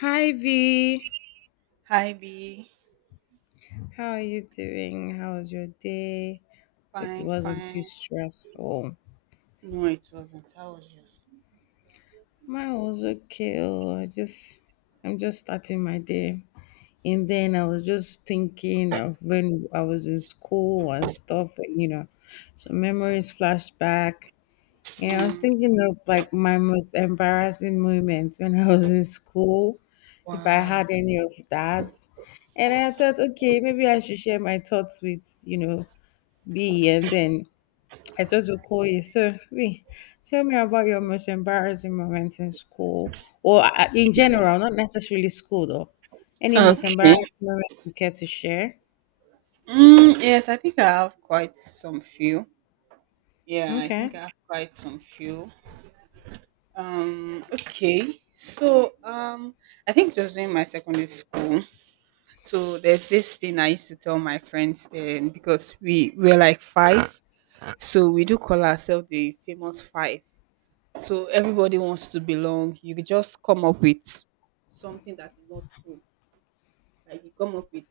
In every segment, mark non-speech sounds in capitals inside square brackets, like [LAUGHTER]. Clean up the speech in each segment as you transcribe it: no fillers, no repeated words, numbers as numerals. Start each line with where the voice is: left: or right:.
left: Hi V,
right: Hi B.
left: how are you doing? How was your day? Hope it
right: Fine,
left: wasn't too
right: fine.
left: stressful.
right: No, it wasn't. I was just.
left: Mine was okay. Oh, I'm just starting my day. And then I was just thinking of when I was in school and stuff, and some memories flashed back. And I was
right: Mm,
left: thinking of like my most embarrassing moments when I was in school, if I
right: wow.
left: had any of that. And I thought, okay, maybe I should share my thoughts with, be and then I thought to call you. So, wait, tell me about your most embarrassing moment in school or in general, not necessarily school though. Any most
right: Okay.
left: embarrassing moment you care to share?
right: Mm, yes, I think I have quite some few. Yeah, I think
left: Okay.
right: I have quite some few. Okay. So, I think it was in my secondary school. So there's this thing I used to tell my friends then because we were like five, so we do call ourselves the famous five. So everybody wants to belong. You could just come up with something that is not true. Like you come up with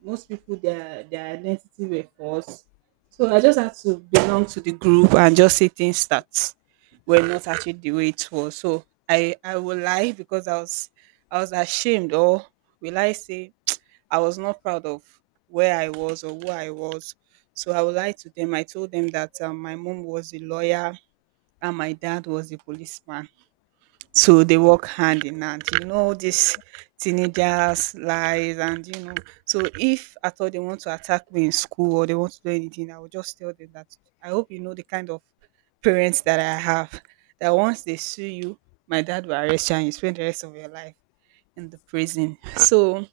right: most people their identity were false. So I just had to belong to the group and just say things that were not actually the way it was. So I would lie because I was ashamed, or will I say I was not proud of where I was or who I was. So I would lie to them. I told them that my mom was a lawyer and my dad was a policeman, so they work hand in hand. You know these teenagers' lies, and you know, so if at all they want to attack me in school or they want to do anything, I will just tell them that I hope you know the kind of parents that I have. That once they sue you, my dad will arrest you and you spend the rest of your life in the prison. So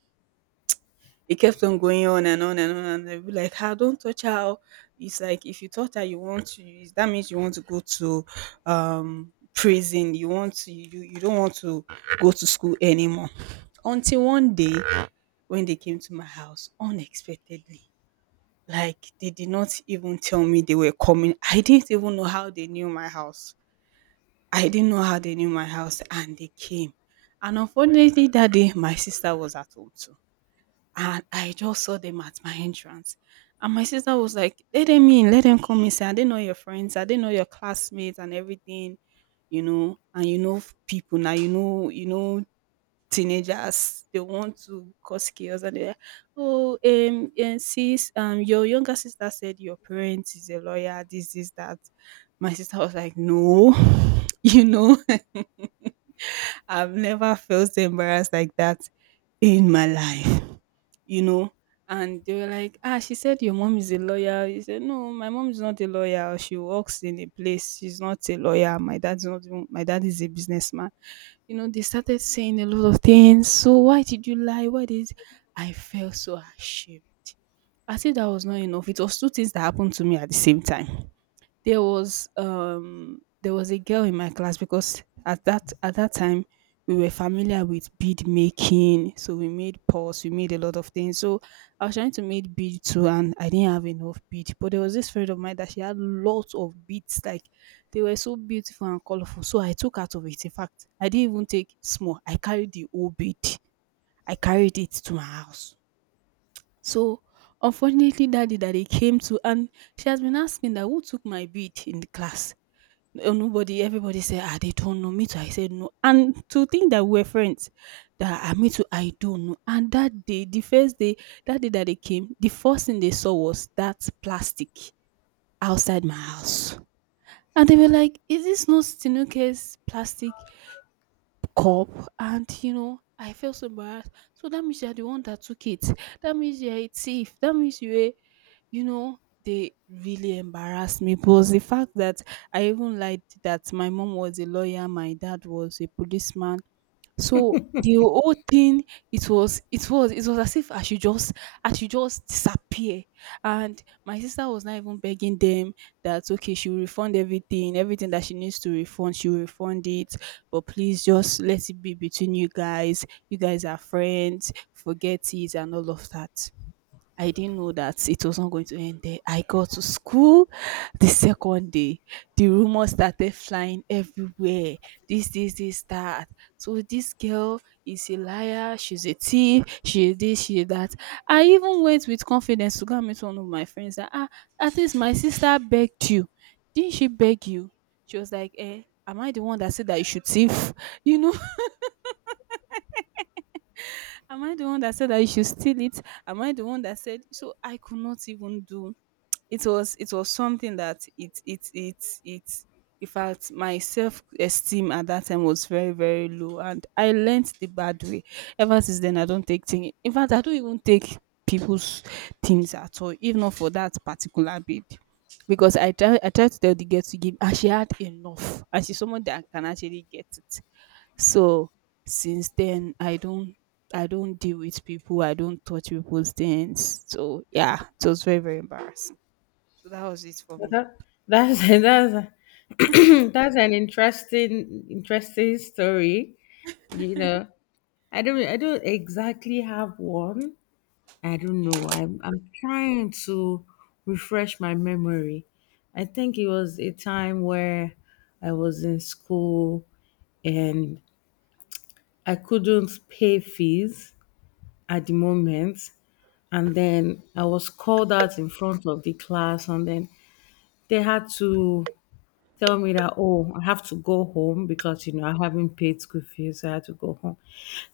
right: it kept on going on and on and on, and they'll be like, "Ah, don't touch her. Oh, it's like if you touch her, you want to. Use. That means you want to go to prison. You want to. You don't want to go to school anymore." Until one day, when they came to my house unexpectedly, like they did not even tell me they were coming. I didn't even know how they knew my house. I didn't know how they knew my house, and they came. And unfortunately, that day my sister was at home too, and I just saw them at my entrance. And my sister was like, "Let them in, let them come inside. I didn't know your friends, I didn't know your classmates and everything, you know." And you know, people now, you know, teenagers, they want to cause chaos, and they're like, "Oh, and sis, your younger sister said your parents is a lawyer, this, that." My sister was like, "No," [LAUGHS] you know, I've never felt so embarrassed like that in my life, you know. And they were like, "Ah, she said your mom is a lawyer." He said, "No, my mom is not a lawyer. She works in a place. She's not a lawyer. My dad's not. My dad is a businessman." You know, they started saying a lot of things. "So why did you lie? Why did—" I felt so ashamed. I said that was not enough. It was two things that happened to me at the same time. There was there was a girl in my class, because at that time we were familiar with bead making, so we made pots, we made a lot of things. So I was trying to make bead too, and I didn't have enough bead, but there was this friend of mine that she had lots of beads. Like, they were so beautiful and colorful, so I took out of it. In fact, I didn't even take small, I carried the whole bead. I carried it to my house. So unfortunately, that day that they came to, and she has been asking that who took my bead in the class. Oh, nobody. Everybody said, "Ah, they don't know." Me too, I said no, and to think that we're friends, that, ah, me too, I don't know. And that day, the first day that they came, the first thing they saw was that plastic outside my house, and they were like, "Is this not Tinuke's plastic cup?" And you know, I felt so embarrassed. So that means you're the one that took it. That means you're a thief. That means you a, you know, they really embarrassed me, plus the fact that I even lied that my mom was a lawyer, my dad was a policeman. So the whole thing, it was as if I should just disappear. And my sister was not even begging them that okay, she will refund everything, everything that she needs to refund, she will refund it. But please just let it be between you guys. You guys are friends. Forget it and all of that. I didn't know that it was not going to end there. I got to school the second day. The rumors started flying everywhere. This, that. So this girl is a liar. She's a thief. She is this, she is that. I even went with confidence to go and meet one of my friends. That, ah, at least my sister begged you. Didn't she beg you? She was like, "Eh, am I the one that said that you should thief? [LAUGHS] You know, am I the one that said that you should steal it? Am I the one that said?" So I could not even do— it was something that it— in fact, my self esteem at that time was very, very low, and I learnt the bad way. Ever since then, I don't take things. In fact, I don't even take people's things at all, if not for that particular babe. Because I try to tell the girl to give, and she had enough, and she's someone that can actually get it. So since then, I don't deal with people, I don't touch people's things. So yeah, it was very, very embarrassing. So that was it for
left: Well,
right: me.
left: that, that's [LAUGHS] that's [CLEARS THROAT] that's an interesting story. You know, I don't exactly have one, I don't know. I'm trying to refresh my memory. I think it was a time where I was in school and I couldn't pay fees at the moment and then I was called out in front of the class and then they had to tell me that oh I have to go home because I haven't paid school fees, so I had to go home.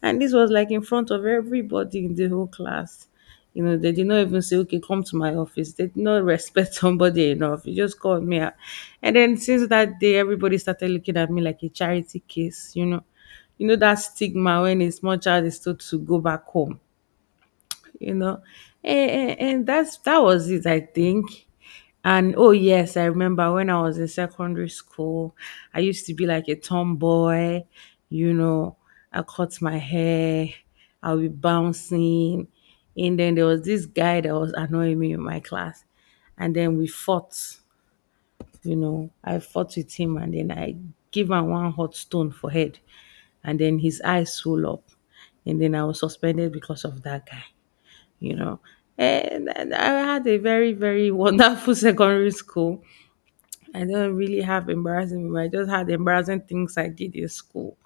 left: And this was like in front of everybody in the whole class. They did not even say okay, come to my office. They did not [LAUGHS] respect somebody enough. You just called me out. And then since that day everybody started looking at me like a charity case. You know that stigma when a small child is told to go back home you know and that was it, I think. And oh yes, I remember when I was in secondary school. I used to be like a tomboy, you know I cut my hair, I'll be bouncing. And then there was this guy that was annoying me in my class and then we fought. I fought with him, and then I give him one hot stone for head, and then his eyes swelled up, and then I was suspended because of that guy, you know. And I had a very, very wonderful [LAUGHS] secondary school. I don't really have embarrassing memory. I just had embarrassing things I did in school,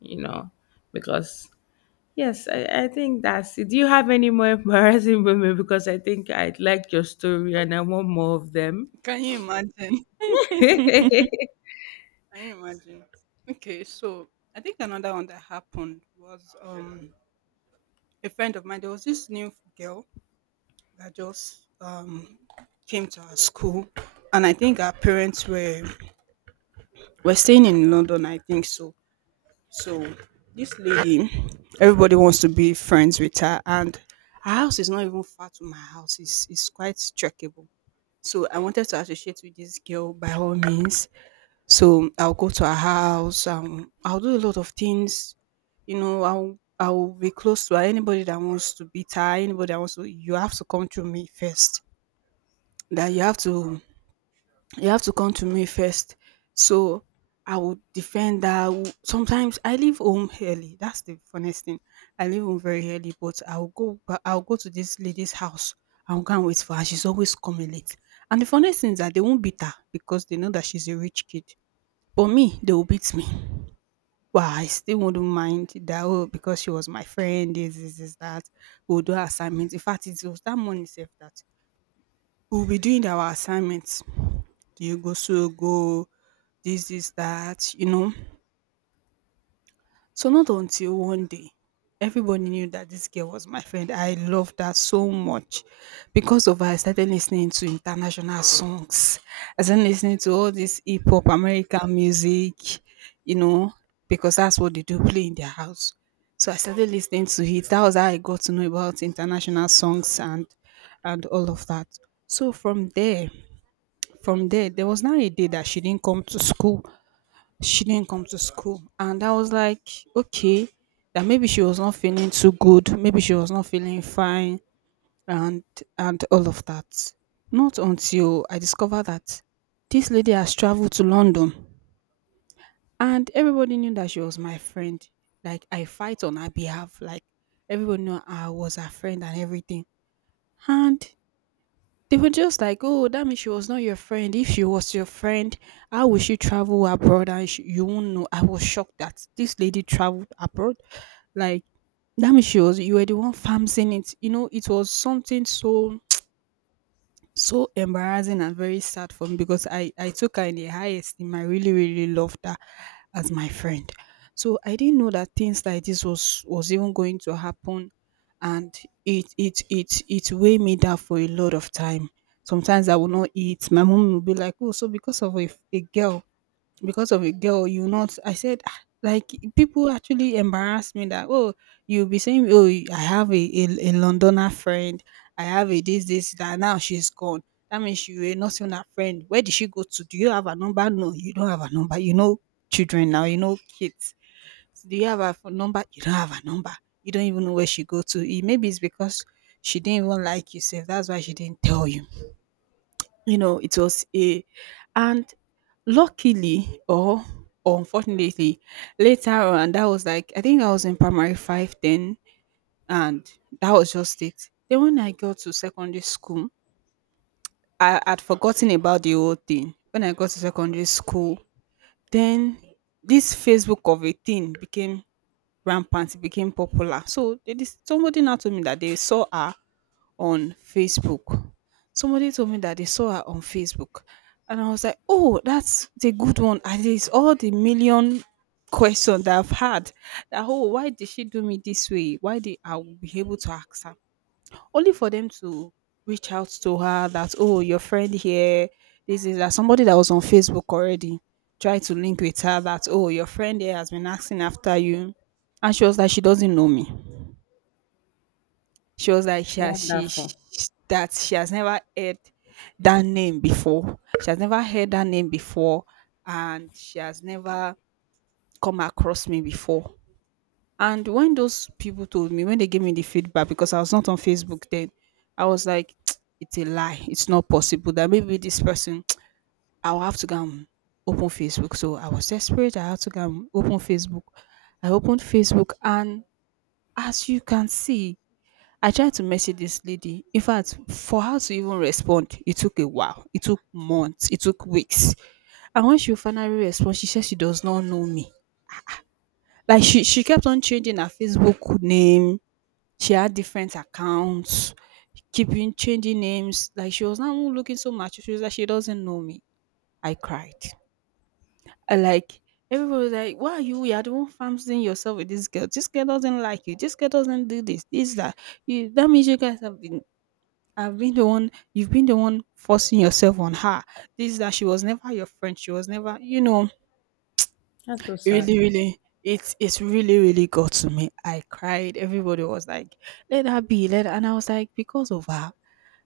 left: you know, because yes, I think that's it. Do you have any more [LAUGHS] embarrassing memory? Because I think I like your story and I want more of them.
right: Can you imagine? [LAUGHS] Can you imagine? Okay, so I think another one that happened was a friend of mine. There was this new girl that just came to our school, and I think our parents were staying in London, I think so. So this lady, everybody wants to be friends with her, and her house is not even far to my house. It's quite trackable. So I wanted to associate with this girl by all means. So I'll go to her house. I'll do a lot of things. You know, I'll be close to her. Anybody that wants to beat her, anybody that wants to, you have to come to me first. That you have to come to me first. So I would defend that. Sometimes I leave home early. That's the funniest thing. I leave home very early, but I'll go. I'll go to this lady's house. I'll go and wait for her. She's always coming late. And the funniest thing is that they won't beat her because they know that she's a rich kid. But me, they will beat me. Well, I still wouldn't mind that. "Oh, because she was my friend, this, that. We'll do our assignments." In fact, it was that morning sef that we'll be doing our assignments. Do you go so go? This, that, you know? So not until one day, everybody knew that this girl was my friend. I loved her so much. Because of her, I started listening to international songs. I started listening to all this hip hop, American music, you know, because that's what they do play in their house. So I started listening to it. That was how I got to know about international songs and all of that. So from there, there was now a day that she didn't come to school. And I was like, okay, that maybe she was not feeling too good, maybe she was not feeling fine, and and all of that. Not until I discovered that this lady has traveled to London, and everybody knew that she was my friend. Like, I fight on her behalf, like everybody knew I was her friend and everything. And they were just like, "Oh, that means she was not your friend. If she was your friend, how would she travel abroad and sh you won't know?" I was shocked that this lady traveled abroad. Like, that means she was— you were the one farming it. You know, it was something so so embarrassing and very sad for me, because I took her in the high esteem. I really, really loved her as my friend. So I didn't know that things like this was even going to happen, and it weighed me down for a lot of time. Sometimes I will not eat. My mom will be like, "Oh, so because of a girl, because of a girl you not," I said, "Ah," like people actually embarrass me that, oh, you'll be saying, oh, I have a londoner friend, I have a this that, now she's gone. That means you were not seeing her friend. Where did she go to? Do you have a number? No, you don't have a number, you know, children now, you know, kids. So do you have a phone number? You don't have a number. You don't even know where she go to. Eh, maybe it's because she didn't even like you, so that's why she didn't tell you, you know. It was a and luckily, or unfortunately, later on, that was like, I think I was in primary five then. And that was just it. Then when I got to secondary school, I had forgotten about the whole thing. When I got to secondary school, then this Facebook of a thing became rampant, it became popular. So somebody now told me that they saw her on Facebook. Somebody told me that they saw her on Facebook. And I was like, oh, that's the good one. At least all the million questions that I've had, that, oh, why did she do me this way, why did, I will be able to ask her. Only for them to reach out to her that, oh, your friend here, this is that somebody that was on Facebook already tried to link with her that, oh, your friend here has been asking after you. And she was like, she doesn't know me. She was like, she has she sh
left: Wonderful.
right: that she has never heard that name before. She has never heard that name before, and she has never come across me before. And when those people told me, when they gave me the feedback, because I was not on Facebook then, I was like, [TSK] it's a lie. It's not possible, that maybe this person, [TSK] I'll have to go and open Facebook. So I was desperate. I had to go and open Facebook. I opened Facebook, and as you can see, I tried to message this lady. In fact, for her to even respond, it took a while. It took months. It took weeks. And when she finally responded, she said she does not know me. Like she kept on changing her Facebook name. She had different accounts, keeping changing names. Like she was now looking so much. She was like, she doesn't know me. I cried. I like, everybody was like, why are you, you're the one fancying yourself with this girl. This girl doesn't like you. This girl doesn't do this. This that, you, that means you guys have been, I've been the one, you've been the one forcing yourself on her. This that she was never your friend. She was never, you know,
left: That's so sad.
right: really, really, it's really, really got to me. I cried. Everybody was like, let her be, let her. And I was like, because of her.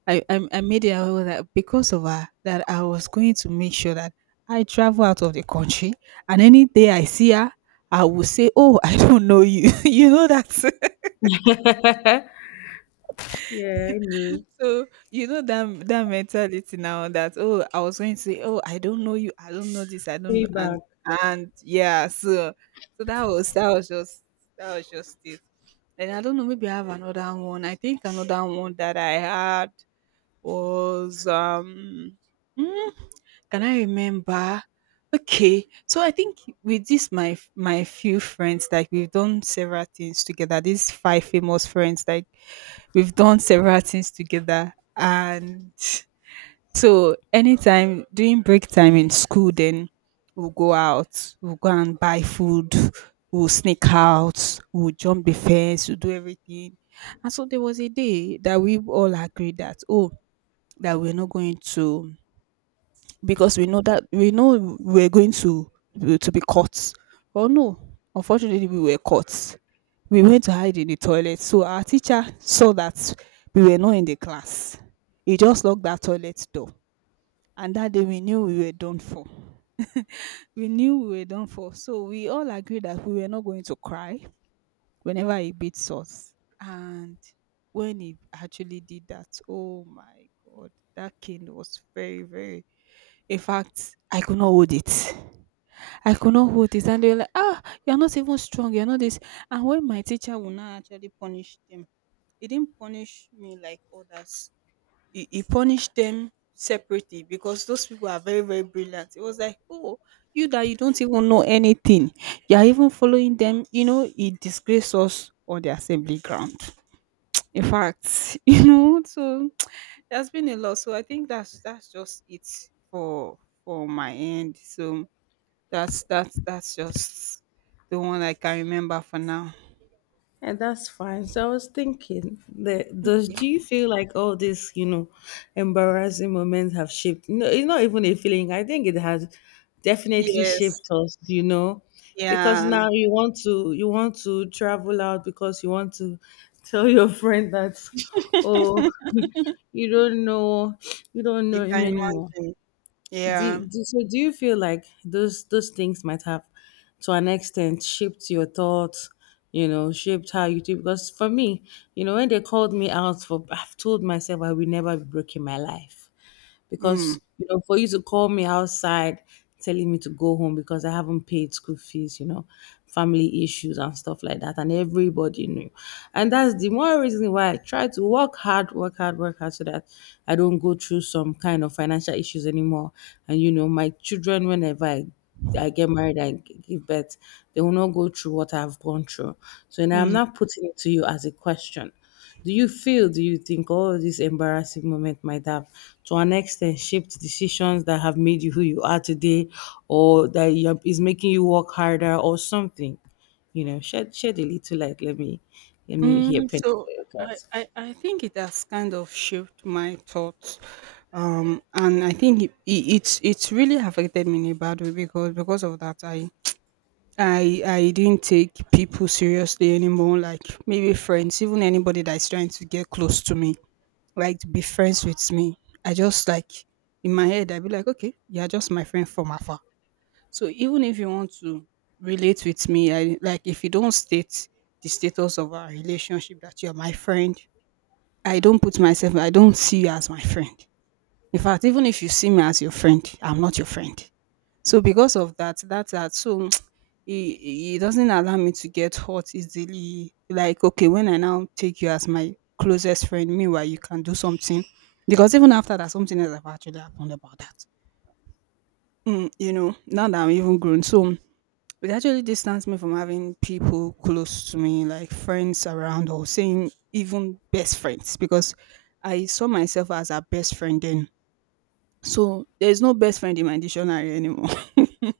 right: I made it. I was like, because of her that I was going to make sure that I travel out of the country, and any day I see her, I will say, oh, I don't know you. [LAUGHS] You know that.
left: Yeah, I know.
right: So you know that that mentality now, that, oh, I was going to say, oh, I don't know you, I don't know this, I don't know. And
left: Payback.
right: yeah. So that was, that was just it. And I don't know, maybe I have another one. I think another one that I had was [LAUGHS] can I remember? Okay, so I think, with this my my few friends, like we've done several things together. These five famous friends, like we've done several things together, and so anytime during break time in school, then we'll go out, we'll go and buy food, we'll sneak out, we'll jump the fence, we'll do everything. And so there was a day that we all agreed that, oh, that we're not going to, because we know that we're going to be caught. Oh no, unfortunately, we were caught. We went to hide in the toilet. So our teacher saw that we were not in the class. He just locked that toilet door. And that day we knew we were done for. We knew we were done for. So we all agreed that we were not going to cry whenever he beats us. And when he actually did that, oh my God, that cane was very, very. In fact, I could not hold it. I could not hold it. And they were like, ah, you're not even strong, you're not this. And when my teacher would not actually punish them, he didn't punish me like others. He punished them separately, because those people are very, very brilliant. It was like, oh, you that you don't even know anything, you're even following them, you know. It disgrace us on the assembly ground. In fact, [LAUGHS] you know, so there's been a lot. So I think that's just it for my end. So that's just the one I can remember for now.
left: And that's fine. So I was thinking, the, does
right: Yeah.
left: do you feel like all these, embarrassing moments have shaped? No, it's not even a feeling. I think it has definitely
right: Yes.
left: shaped us. You know, because
right: Yeah.
left: now you want to travel out because you want to tell your friend that, oh,
right: [LAUGHS]
left: [LAUGHS] you don't know, you don't
right: You
left: know him
right: can
left: anymore.
right: imagine.
left: Do,
right: Yeah.
left: do So do you feel like those things might have to an extent shaped your thoughts, shaped how you do? Because for me, when they called me out, for I've told myself I will never be broken my life,
right: Mm.
left: because for you to call me outside telling me to go home because I haven't paid school fees, family issues and stuff like that, and everybody knew. And that's the more reason why I try to work hard, work hard, work hard, so that I don't go through some kind of financial issues anymore. And my children, whenever I get married, I give birth, they will not go through what I've gone through. So now I'm
right: Mm.
left: not putting it to you as a question. Do you think all this embarrassing moment might have, to an extent, shaped decisions that have made you who you are today, or is making you work harder or something? You know, shed a little light. Let me
right: Mm.
left: hear Penny
right: So
left: for your
right: I,
left: thoughts.
right: I, I think it has kind of shaped my thoughts. And I think it's really affected me in a bad way, because of that, I didn't take people seriously anymore, like maybe friends, even anybody that's trying to get close to me, like to be friends with me. I just like, in my head, I be like, okay, you're just my friend from afar. So even if you want to relate with me, I, like, if you don't state the status of our relationship that you're my friend, I don't put myself, I don't see you as my friend. In fact, even if you see me as your friend, I'm not your friend. So because of that, that's that. So it doesn't allow me to get hot easily. Like, okay, when I now take you as my closest friend, meanwhile you can do something. Because even after that, something else have actually happened about that. Mm, you know, now that I'm even grown, so it actually distanced me from having people close to me, like friends around, or saying even best friends, because I saw myself as a best friend then. So there's no best friend in my dictionary anymore. [LAUGHS]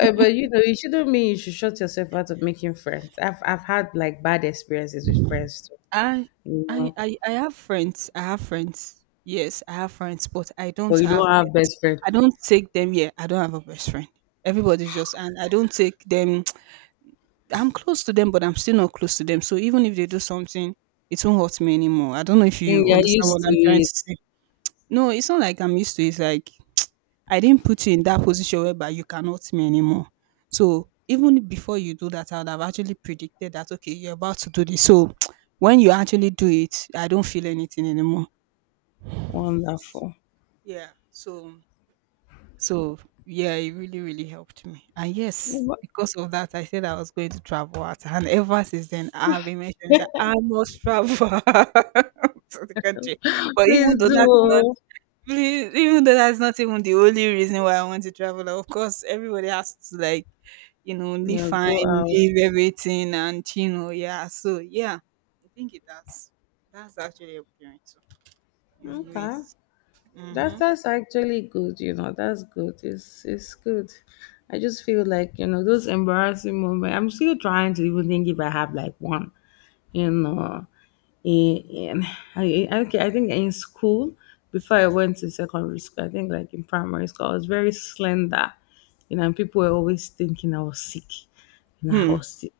left: But it shouldn't mean you should shut yourself out of making friends. I've had like bad experiences with friends too.
right: I
left: You
right: I
left: know,
right: I I have friends. I have friends. Yes, I have friends, but I
left: but
right: don't
left: you
right: have
left: don't
right: them.
left: have best friend.
right: I don't take them here. I don't have a best friend. Everybody's just and I don't take them. [TSK] I'm close to them, but I'm still not close to them. So even if they do something, it won't hurt me anymore. I don't know if
left: Mm,
right: you
left: you're
right: understand
left: used
right: what
left: to
right: I'm trying to
left: it.
right: say. No, it's not like I'm used to it. It's like I didn't put you in that position whereby you cannot me anymore. So even before you do that, I would have actually predicted that, okay, you're about to do this. So [TSK] when you actually do it, I don't feel anything anymore.
left: Wonderful.
right: Yeah. So so yeah, it really, really helped me. And
left: Yeah,
right: yes,
left: but
right: because of that, I said I was going to travel out. And ever since then, I've been mentioning that I must travel [LAUGHS] out to the country. But
left: please
right: even though that's not
left: do.
right: [LAUGHS] really, even though that's not even the only reason why I want to travel. Of course, everybody has to, like, you know, live
left: Yeah,
right: fine,
left: go out.
right: live everything, and you know, yeah. So yeah, I think it has. That's actually appealing too, in
left: Okay.
right: ways.
left: That's
right: Mm-hmm.
left: that's actually good, That's good. It's good. I just feel like, those embarrassing moments. I'm still trying to even think if I have like one, you know. in, okay, I think in school, before I went to secondary school, I think like in primary school, I was very slender, and people were always thinking I was sick. You know, I
right: Hmm.
left: was sick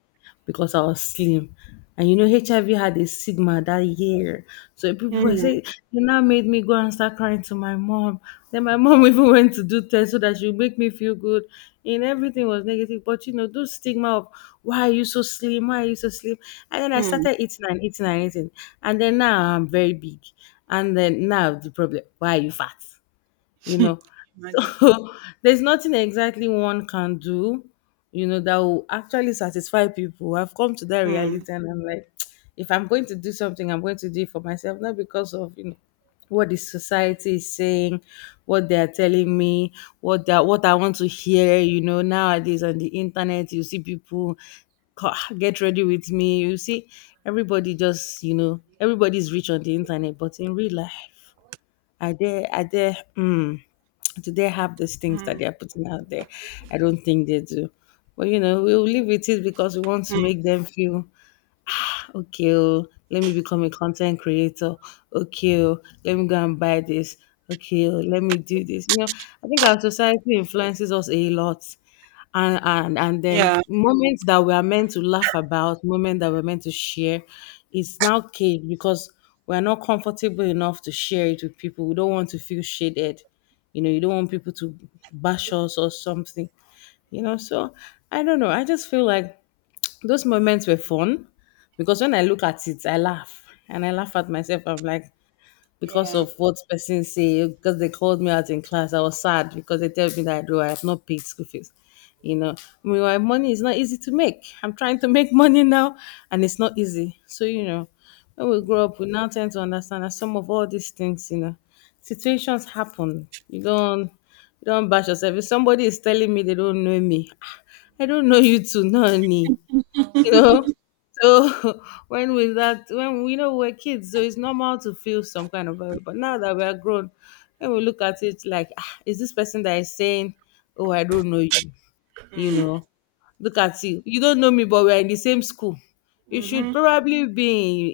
left: because I was slim. And HIV had a stigma that year. So people were
right: Mm,
left: saying, it now made me go and start crying to my mom. Then my mom [LAUGHS] even went to do tests so that she would make me feel good. And everything was negative. But those stigma of why are you so slim? Why are you so slim? And then I
right: mm.
left: started eating and eating and eating. And then now I'm very big. And then now the problem, why are you fat? you know.
right: [LAUGHS] Imagine.
left: So [LAUGHS] there's nothing exactly one can do, that will actually satisfy people. I've come to that reality
right: Mm,
left: and I'm like, [TSK] if I'm going to do something, I'm going to do it for myself, not because of, what the society is saying, what they are telling me, what I want to hear, nowadays on the internet you see people co- [SIGHS] get ready with me. You see, everybody just, everybody's rich on the internet, but in real life are they are they mm, do they have these things
right: mm,
left: that they are putting out there? I don't think they do. But we'll live with it because we want to
right: mm.
left: make them feel okay. Oh, let me become a content creator. Okay, oh, let me go and buy this. Okay, oh, let me do this. I think our society influences us a lot. And and then
right: Yeah.
left: moments that we are meant to laugh about, moments that we're meant to share. It's now caged because we're not comfortable enough to share it with people. We don't want to feel shaded, you don't want people to bash us or something, so I don't know, I just feel like those moments were fun, because when I look at it, I laugh and I laugh at myself. I'm like, because
right: Yeah.
left: of what person say, because they called me out in class, I was sad because they tell me that though I have not paid school fees. You know, meanwhile, money is not easy to make. I'm trying to [LAUGHS] make money now, and it's not easy. So when we grow up, we now tend to understand that some of all these things, situations happen. You don't bash yourself. If somebody is telling me they don't know me, ah, I don't know you too, no, me, you know so [LAUGHS] when we that when we, we are kids, so it's normal to feel some kind of way. But now that we are grown, when we look at it like ah, is this person that is saying oh I don't know you, you
right: Mm,
left: know look at you, you don't know me, but we're in the same school. You should
right: mm-hmm.
left: probably be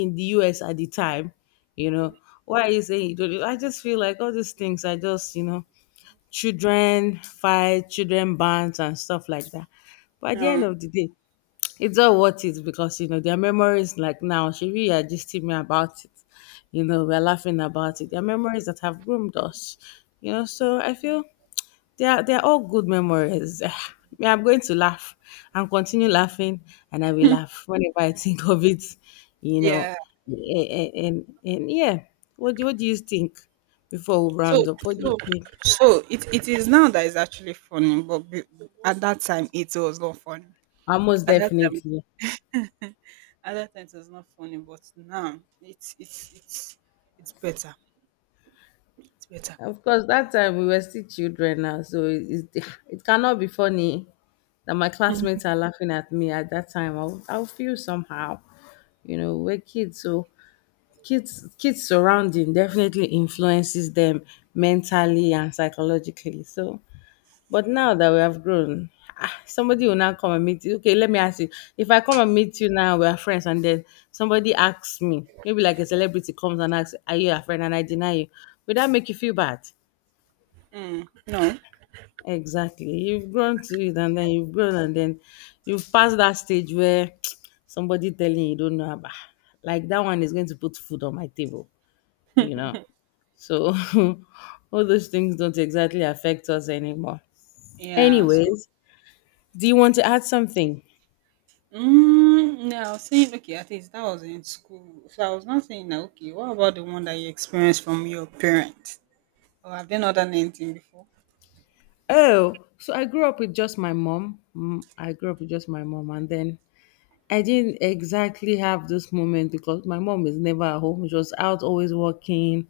left: in the us at the time, you know why are you saying you don't know? I just feel like all these things are just, children fight, children bands and stuff like that. But at the end
right: Yeah.
left: of the day, it's all worth it because their memories, like now Shiri are gisting me about it. You know, we're laughing about it. Their memories that have groomed us. You know, so I feel they are all good memories. [LAUGHS] [SIGHS] Me, I'm going to laugh and continue laughing, and I will laugh whenever I think of it, you know.
right: Yeah.
left: and and yeah, what do you think before we
right: So
left: round up? What do
right: so
left: you think?
right: it is now that is actually funny, at that time it was not funny.
left: Almost
right: At that time,
left: definitely.
right: it was not funny, but now it's better. It's better.
left: Of course, that time we were still children now, so it cannot be funny that my classmates are laughing at me at that time. I'll feel somehow, we're kids, so kids surrounding definitely influences them mentally and psychologically. So, but now that we have grown, somebody will now come and meet you. Okay, let me ask you. If I come and meet you now, we are friends, and then somebody asks me, maybe like a celebrity comes and asks, "Are you a friend?" and I deny you, would that make you feel bad?
right: Mm, no.
left: Exactly. You've grown to it, and then you've grown, and then you've passed that stage where [TSK] somebody telling you don't know about, like that one is going to put food on my table, you know. So [LAUGHS] all those things don't exactly affect us anymore.
right: Yeah. So
left: Anyways, do you want to add something?
right: yeah, I was saying, okay, at least that was in school. So I was not saying that, okay, what about the one that you experienced from your parents? Or have they not done anything before?
left: Oh, so I grew up with just my mom. Mm, I grew up with just my mom, and then I didn't exactly have this moment because my mom is never at home. She was out always working,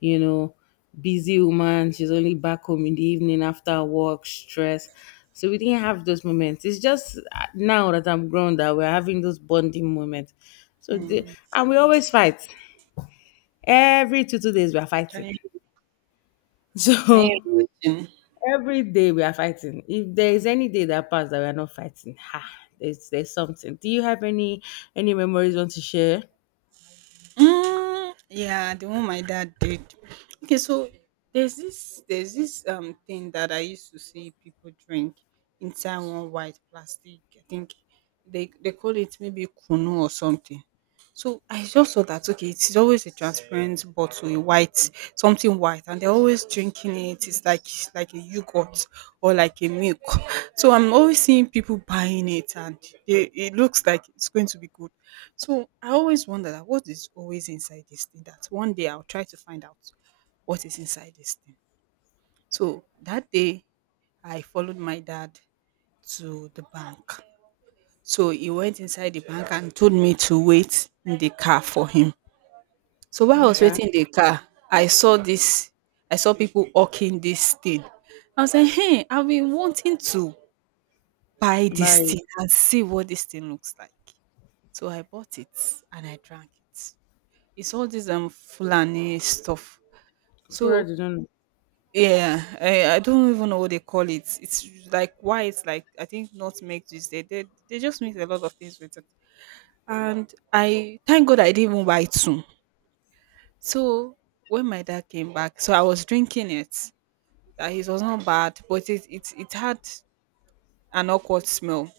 left: you know, busy woman. She's only back home in the evening after work, stress. So we didn't have those moments. It's just now that I'm grown that we're having those bonding moments. So the,
right: Mm,
left: and we always fight. Every two days we are
right: can
left: fighting.
right: you
left: [LAUGHS]
right: can
left: So
right: you imagine?
left: every day we are fighting. If there is any day that passed that we are not fighting, ha, there's something. Do you have any memories you want to share?
right: Mm, yeah, the one my dad did. Okay, so there's this thing that I used to see people drink inside one white plastic. I think they call it maybe kunu or something. So I just saw that, okay, it's always a transparent bottle, a white something white, and they're always drinking it. It's like a yogurt, or like a milk. So I'm always seeing people buying it, and it looks like it's going to be good, so I always wonder that what is always inside this thing, that one day I'll try to find out what is inside this thing. So that day I followed my dad to the bank. So he went inside the bank and told me to wait in the car for him. So while I was
left: Okay.
right: waiting in the car, I saw this, I saw people hawking this thing. I was like, hey, I've been wanting to buy this
left: Bye.
right: thing and see what this thing looks like. So I bought it and I drank it. It's all this Fulani stuff.
left: Fura,
right: So
left: you don't know.
right: yeah, I don't even know what they call it. It's like why it's like I think not make this they just mix a lot of things with it. And I thank God I didn't even buy two. So when my dad came back, so I was drinking it. That it was not bad, but it had an awkward smell.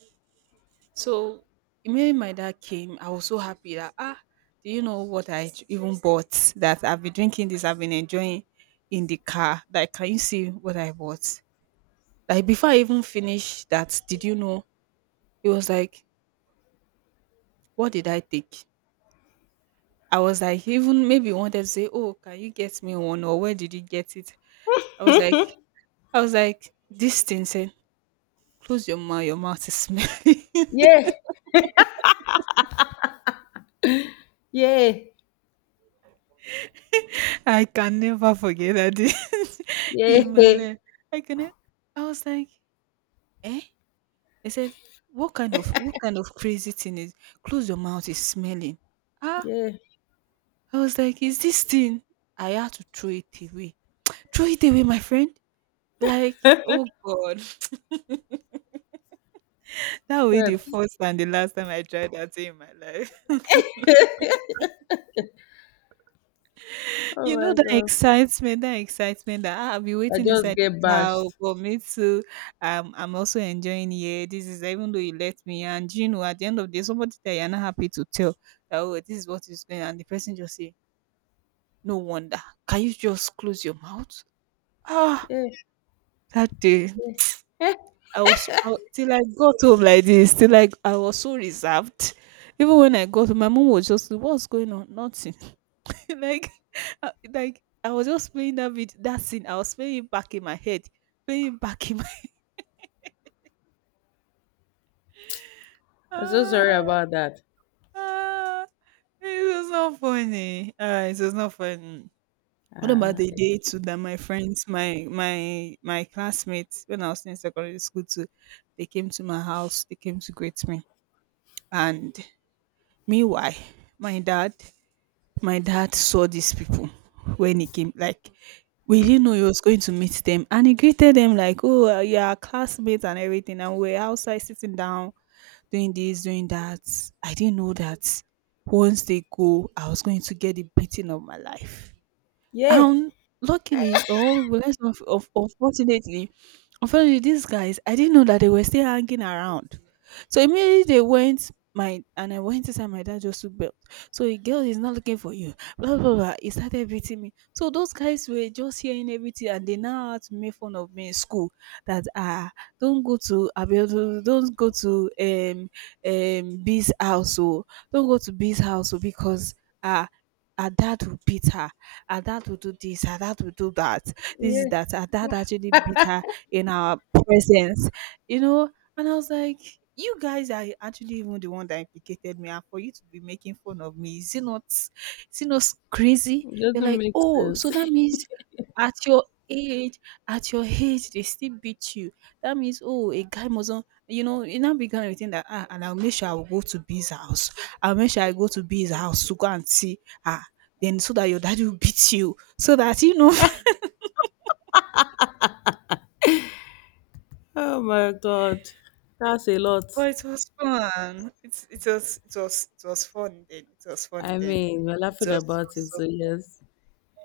right: So when my dad came, I was so happy that ah, do you know what I even bought? That I've been drinking this, I've been enjoying in the car. Like, can you see what I bought? Like before I even finished that, did you know? It was like, what did I take? I was like, even maybe he wanted to say, oh, can you get me one or where did you get it? I was like, I was like, this thing said, close your mouth is smelly.
left: Yeah, yeah,
right: [LAUGHS] I can never forget that. [LAUGHS]
left: yeah,
right: in my
left: [LAUGHS]
right: life. I can. I was like, eh? They said, what kind of crazy thing is close your mouth is smelling? Ah,
left: yeah.
right: I was like, is this thing? I had to throw it away. Throw it away, my friend. Like, oh God. [LAUGHS] That will be
left: Sure.
right: the first and the last time I tried that thing in my life. [LAUGHS]
left: Oh
right: You know
left: my
right: that
left: god.
right: excitement, that ah, I'll be
left: I
right: waiting
left: just
right: inside the
left: get
right: car
left: bashed.
right: for me too. I'm also enjoying here. This is even though you let me, and you know at the end of the day, somebody that you're not happy to tell that oh this is what is going on. The person just say no wonder. Can you just close your mouth? Ah,
left: Yeah. [LAUGHS]
right: that day
left: Eh,
right: I was so, till I got home like this. Till like I was so reserved. Even when I got home, my mom was just, "What's going on? Nothing." [LAUGHS] like, like I was just playing that video, that scene. I was playing it back in my head, playing it back in my. [LAUGHS]
left: I'm so sorry
right: Ah,
left: about that.
right: ah, it was not funny. Ah, it was not funny. What about
left: Uh,
right: the day too that my friends, my classmates, when I was in secondary school too, they came to my house, they came to greet me. And meanwhile, my dad, my dad saw these people when he came. Like we didn't know he was going to meet them, and he greeted them like, "Oh, you're our classmates and everything." And we we're outside sitting down, doing this, doing that. I didn't know that once they go, I was going to get the beating of my life.
left: yeah.
right: And luckily, or will I say unfortunately, unfortunately, these guys, I didn't know that they were still hanging around. So immediately they went my and I went inside my dad just to belt. So a girl is not looking for you. Blah blah blah. He started beating me. So those guys were just hearing everything and they now had to make fun of me in school that ah don't go to Abiodun, don't go to um B's house or don't go to B's house oh, because ah her dad will beat her. Her dad will do this. Her dad will do that. This is
left: Yeah.
right: that. Her dad actually beat her in our presence, you know. And I was like, you guys are actually even the one that implicated me, and for you to be making fun of me, is it not crazy?
left: It
right: They're
left: doesn't
right: like,
left: make
right: oh, so
left: sense.
right: that means at your age, at your age, they still beat you. That means, oh, a guy mustn't, you know, you now began to think that, ah, and I'll make sure I will go to B's house. I'll make sure I go to B's house to go and see her. Then so that your daddy will beat you, so that you know.
left: [LAUGHS] Oh my god. That's a lot.
right: But it was fun. It was it was it was fun then. It was fun
left: I
right: then.
left: mean, we're
right: It
left: laughing
right: was so,
left: about it,
right: so
left: so yes.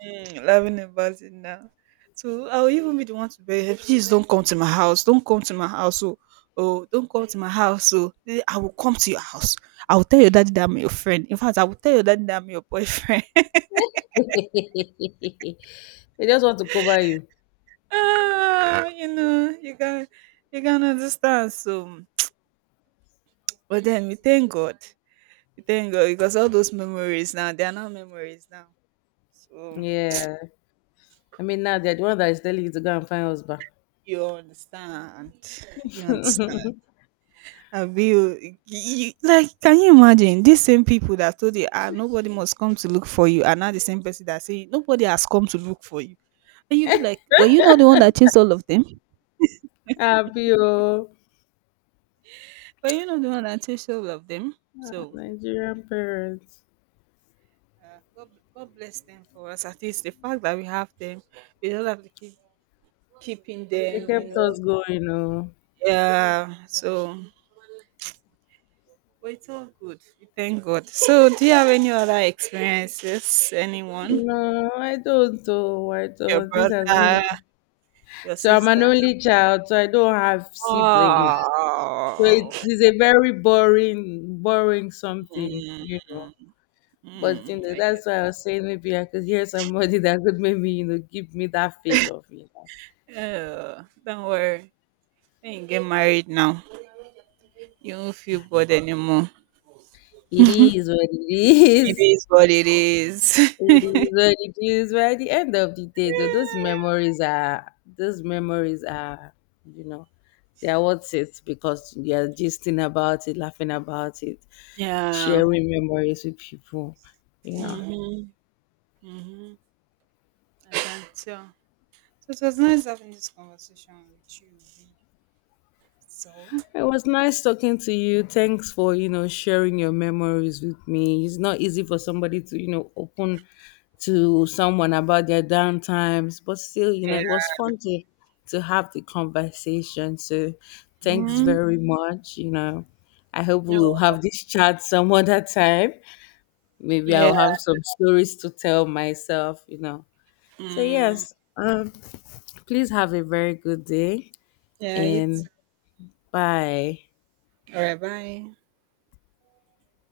right: mm, laughing about it now. So I'll even be the one to beg her, please don't come to my house. Don't come to my house. Oh, oh don't come to my house. Oh, eh, I will come to your house. I will tell your daddy that I'm your friend. In fact, I will tell your daddy that I'm your boyfriend.
left: [LAUGHS] They just want to cover you.
right: [LAUGHS] ah, you know, you can understand. So but then we thank God. We thank God because all those memories now, they are now memories now. So
left: Yeah. I mean, now they're the one that is telling you to go and find husband.
right: you understand. [LAUGHS] You understand. Abi, you, like, can you imagine these same people that told you, ah, nobody must come to look for you, are now the same person that say nobody has come to look for you, and you be like, were you not the one that chased all of them?
left: Happy, oh.
right: [LAUGHS] Were you not the one that chased all of them? So,
left: Nigerian parents.
right: God, God bless them for us. At least the fact that we have them, we don't have to keep keeping
left: They
right: them. You
left: kept
right: know,
left: us going, oh.
right: yeah. So. But it's all good. We thank God. So, do you have any other experiences? Anyone?
left: No, I don't, oh. I
right: Your
left: don't. This has
right: brother,
left: been
right: your
left: So I'm an
right: sister.
left: only child, so I don't have siblings. So
right: Oh,
left: it is a very boring, boring something,
right: mm,
left: you know. But
right: mm, I get.
left: that's why I was saying maybe I could hear somebody [LAUGHS] that could maybe, give me that feel of,
right: Oh, don't worry. When you get married now, you won't feel bored anymore.
left: it is what it
right: It
left: is.
right: is what it is.
left: It is what it is. But at the end of the day, though, those memories are, you know, they are worth it because you are gisting about it, laughing about it,
right: [LAUGHS] yeah.
left: sharing memories with people, you know.
right: Mm-hmm. Mm-hmm. I can tell. So it was nice having this conversation with you. V. So
left: It was nice talking to you. Thanks for, sharing your memories with me. It's not easy for somebody to, open to someone about their down times, but still,
right: yeah.
left: it was fun to have the conversation. So thanks
right: Mm-hmm.
left: very much. You know, I hope
right: No.
left: we'll have this chat some other time. Maybe
right: Yeah.
left: I'll have some stories to tell myself. So
right: Mm,
left: yes, please have a very good day
right: yeah. It's
left: and bye.
right: all right. Bye.